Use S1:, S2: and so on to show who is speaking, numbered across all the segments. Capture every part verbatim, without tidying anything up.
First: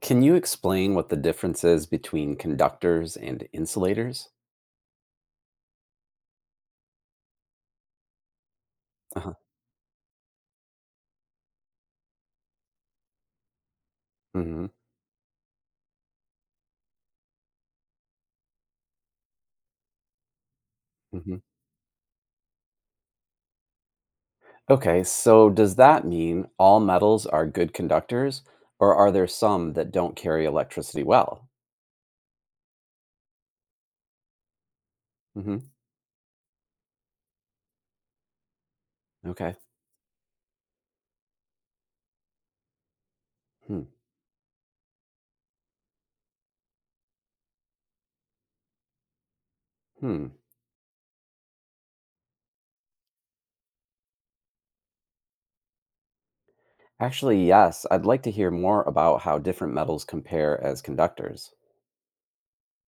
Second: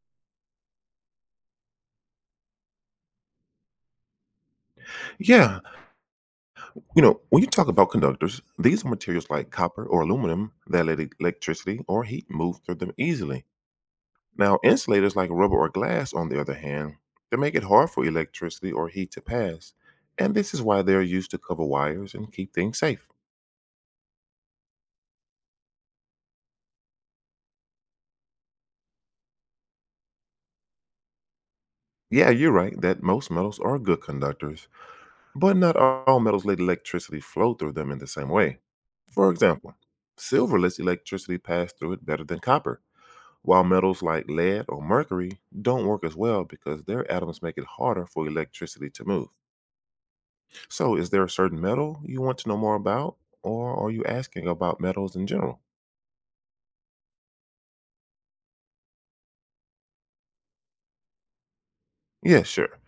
S1: Can you explain what the difference is between conductors and insulators?
S2: Yeah. You know, when you talk about conductors, these are materials
S1: Uh-huh.
S2: like copper or aluminum that let e- electricity or heat move through them easily. Now,
S1: hmm
S2: insulators like rubber or glass, on the other hand, they make it hard for electricity or heat to pass. And this is why they're used
S1: hmm
S2: to cover wires and keep things safe.
S1: Okay, so does that mean all metals are good conductors, or are there some that don't carry electricity well?
S2: Yeah, you're right that most metals are good conductors, but
S1: hmm
S2: not all metals let electricity flow through them in the same way. For
S1: Okay.
S2: example, silver lets electricity pass through it better than copper while
S1: Hmm.
S2: metals like lead or mercury don't work as well because their atoms make it harder for electricity to move.
S1: Hmm.
S2: So, is there a certain metal you want to know more about, or are you asking about metals in general?
S1: Actually, yes, I'd like to hear more about how different metals compare as conductors.
S2: Yeah, sure.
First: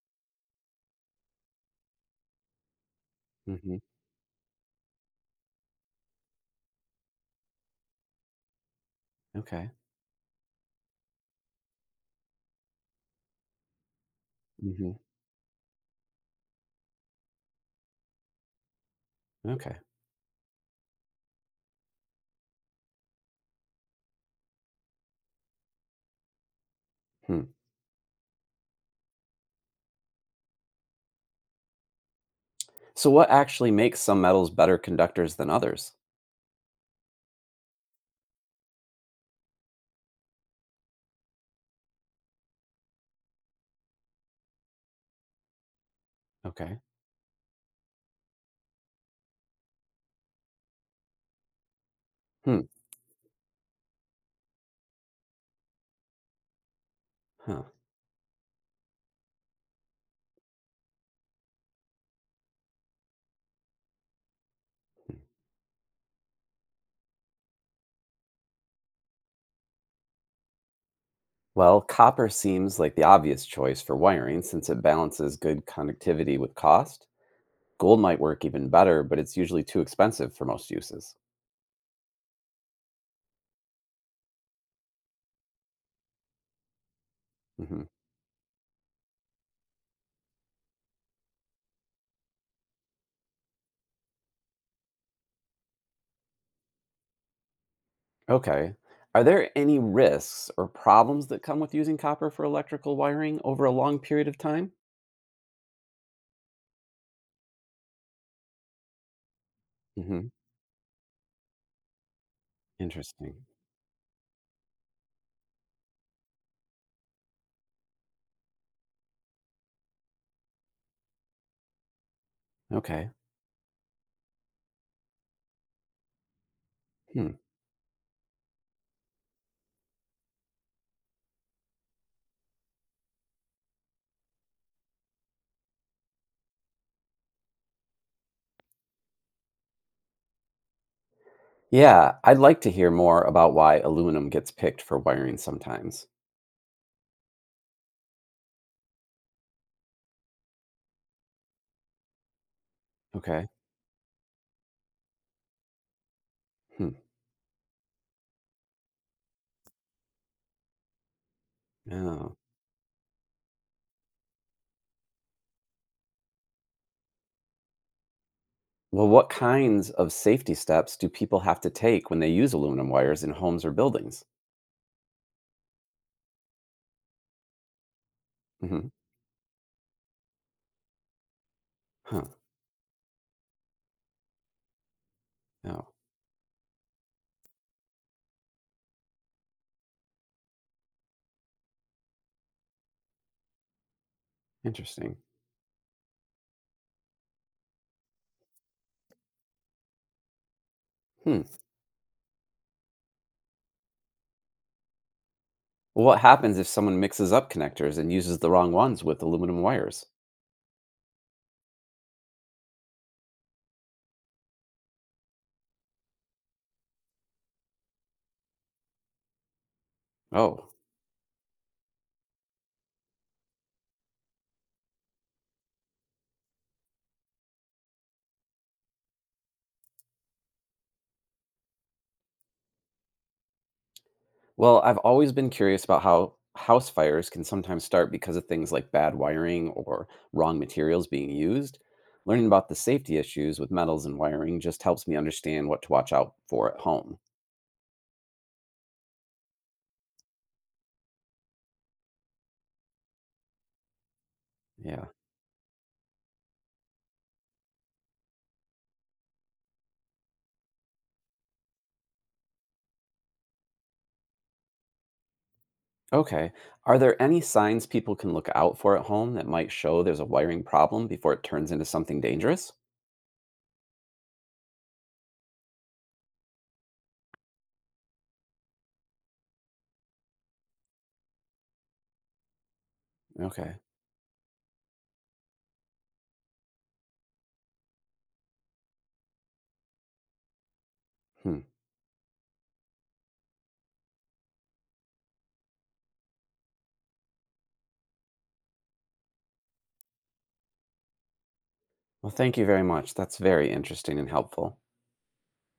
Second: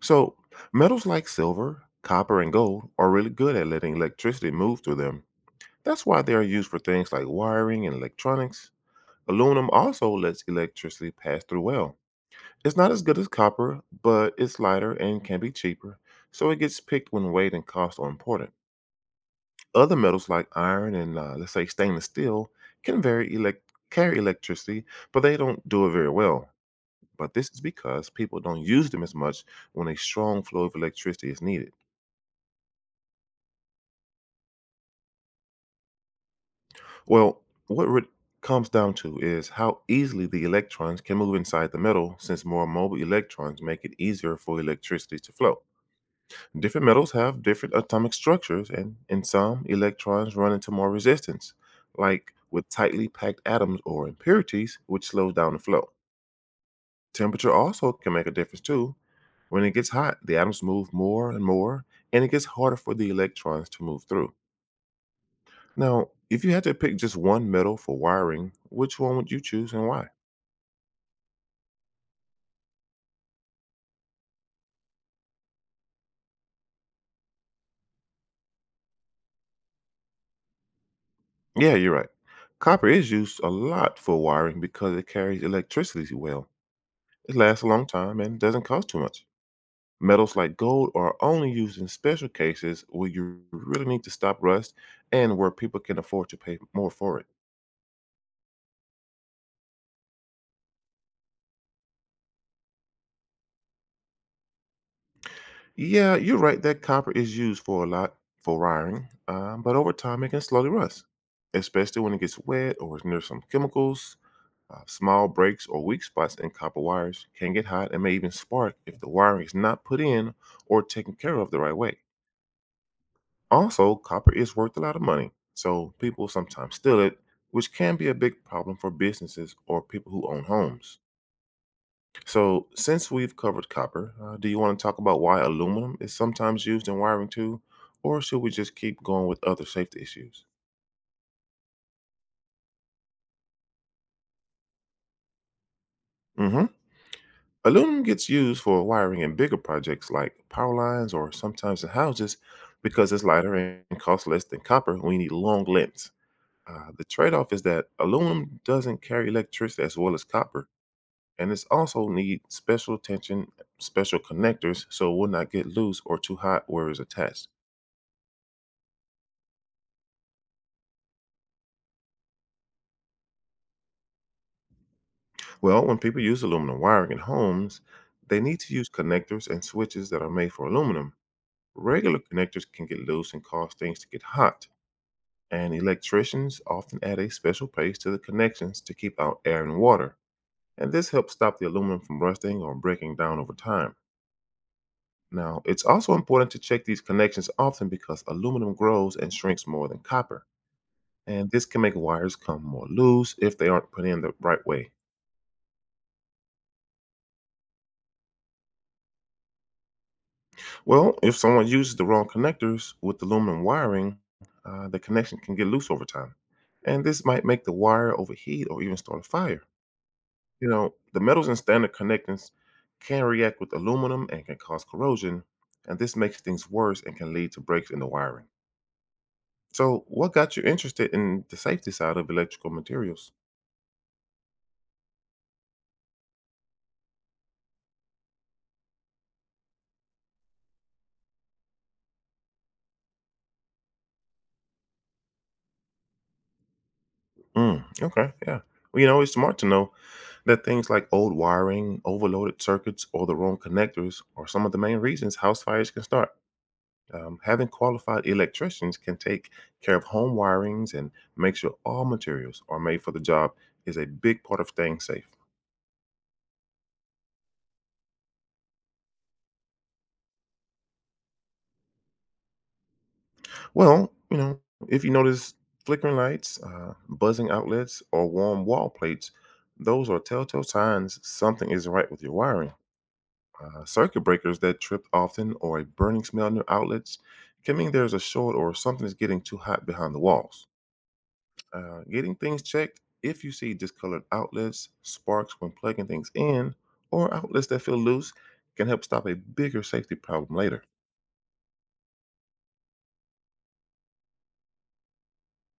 S2: So, metals like silver, copper, and gold are really good at
S1: hmm
S2: letting electricity move through them. That's why they are used for things like wiring and electronics. Aluminum
S1: Okay.
S2: also lets electricity pass through well. It's not as good as copper, but it's lighter
S1: hmm
S2: and can be cheaper, so it gets picked when weight and cost are important.
S1: Okay.
S2: Other metals like iron and uh, let's say stainless steel can vary elect- carry electricity, but they don't do it very well. But
S1: Hmm.
S2: this is because people don't use them as much when a strong flow of electricity is needed.
S1: So, what actually makes some metals better conductors than others?
S2: Well, what it comes down to is how easily the electrons can move inside the metal, since more mobile electrons make it easier for electricity to flow.
S1: Okay.
S2: Different metals have different atomic structures, and in some, electrons run into more resistance, like
S1: Hmm.
S2: with tightly packed atoms or impurities, which slows down the flow. Temperature
S1: Huh.
S2: also can make a difference too. When it gets hot, the atoms move more and more, and it gets harder for the electrons to move through.
S1: hmm.
S2: Now, if you had to pick just one metal for wiring, which one would you choose and why?
S1: Well, copper seems like the obvious choice for wiring since it balances good connectivity with cost. Gold might work even better, but it's usually too expensive for most uses.
S2: Yeah, you're right. Copper is used a lot for wiring because it carries electricity well. It lasts a
S1: hmm
S2: long time and doesn't cost too much. Metals like gold are only used in special cases where you really need to stop rust and where people can afford to pay more for it.
S1: Okay. Are there any risks or problems that come with using copper for electrical wiring over a long period of time?
S2: Yeah, you're right that copper is used for a lot for wiring, um, but over
S1: hmm
S2: time it can slowly rust, especially when it gets wet or is near some
S1: Interesting.
S2: chemicals. Uh, small breaks or weak spots in copper wires can get hot and may even spark if the wiring is not put in or taken care of the right way.
S1: Okay.
S2: Also, copper is worth a lot of money, so people sometimes steal it,
S1: Hmm.
S2: which can be a big problem for businesses or people who own homes. So, since we've covered copper, uh, do you want to talk about why aluminum is sometimes used in wiring too, or should we just keep going with other safety issues?
S1: Yeah, I'd like to hear more about why aluminum gets picked for wiring sometimes.
S2: Hmm. Aluminum gets used for wiring in bigger projects like power lines or sometimes in houses because it's
S1: Okay.
S2: lighter and costs less than copper. We need long lengths. Uh,
S1: Hmm.
S2: the trade off is that aluminum doesn't carry electricity as well as copper, and it's also
S1: Oh.
S2: need special attention, special connectors so it will not get loose or too hot where it's attached.
S1: Well, what kinds of safety steps do people have to take when they use aluminum wires in homes or buildings?
S2: Well, when people use aluminum wiring in homes, they need to
S1: hmm
S2: use connectors and switches that are made for aluminum. Regular
S1: Huh.
S2: connectors can get loose and cause things to get hot, and
S1: Oh,
S2: electricians often add a special paste to the connections to keep out air and water. And this helps stop the aluminum from rusting or breaking down over time.
S1: interesting.
S2: Now, it's also important to check these connections often because aluminum grows and shrinks more than copper,
S1: Hmm.
S2: and this can make wires come more loose if they aren't put in the right way.
S1: Well, what happens if someone mixes up connectors and uses the wrong ones with aluminum wires?
S2: Well, if someone uses the wrong connectors with aluminum wiring, uh, the connection can get loose over time, and this might make the wire overheat or even start a fire.
S1: Oh,
S2: You know, the metals in standard connectors can react with aluminum and can cause corrosion, and this makes things worse and can lead to breaks in the wiring. So, what got you interested in the safety side of electrical materials?
S1: well, I've always been curious about how house fires can sometimes start because of things like bad wiring or wrong materials being used. Learning about the safety issues with metals and wiring just helps me understand what to watch out for at home.
S2: Mm, okay, yeah. Well, you know, it's smart to know that things like old wiring, overloaded circuits, or the wrong connectors are some of the main
S1: Yeah.
S2: reasons house fires can start. Um, having qualified electricians can take care of home wirings and make sure all materials are made for the job is a big part of staying safe.
S1: Okay. Are there any signs people can look out for at home that might show there's a wiring problem before it turns into something dangerous?
S2: Well, you know, if you notice flickering lights, uh, buzzing outlets, or warm wall plates, those are telltale signs something isn't right with your wiring.
S1: Okay.
S2: Uh, circuit breakers that trip often or a burning smell near outlets can mean there's a short or something is getting too hot behind the walls.
S1: Hmm.
S2: Uh, getting things checked if you see discolored outlets, sparks when plugging things in, or outlets that feel loose can help stop a bigger safety problem later.
S1: Well, thank you very much. That's very interesting and helpful.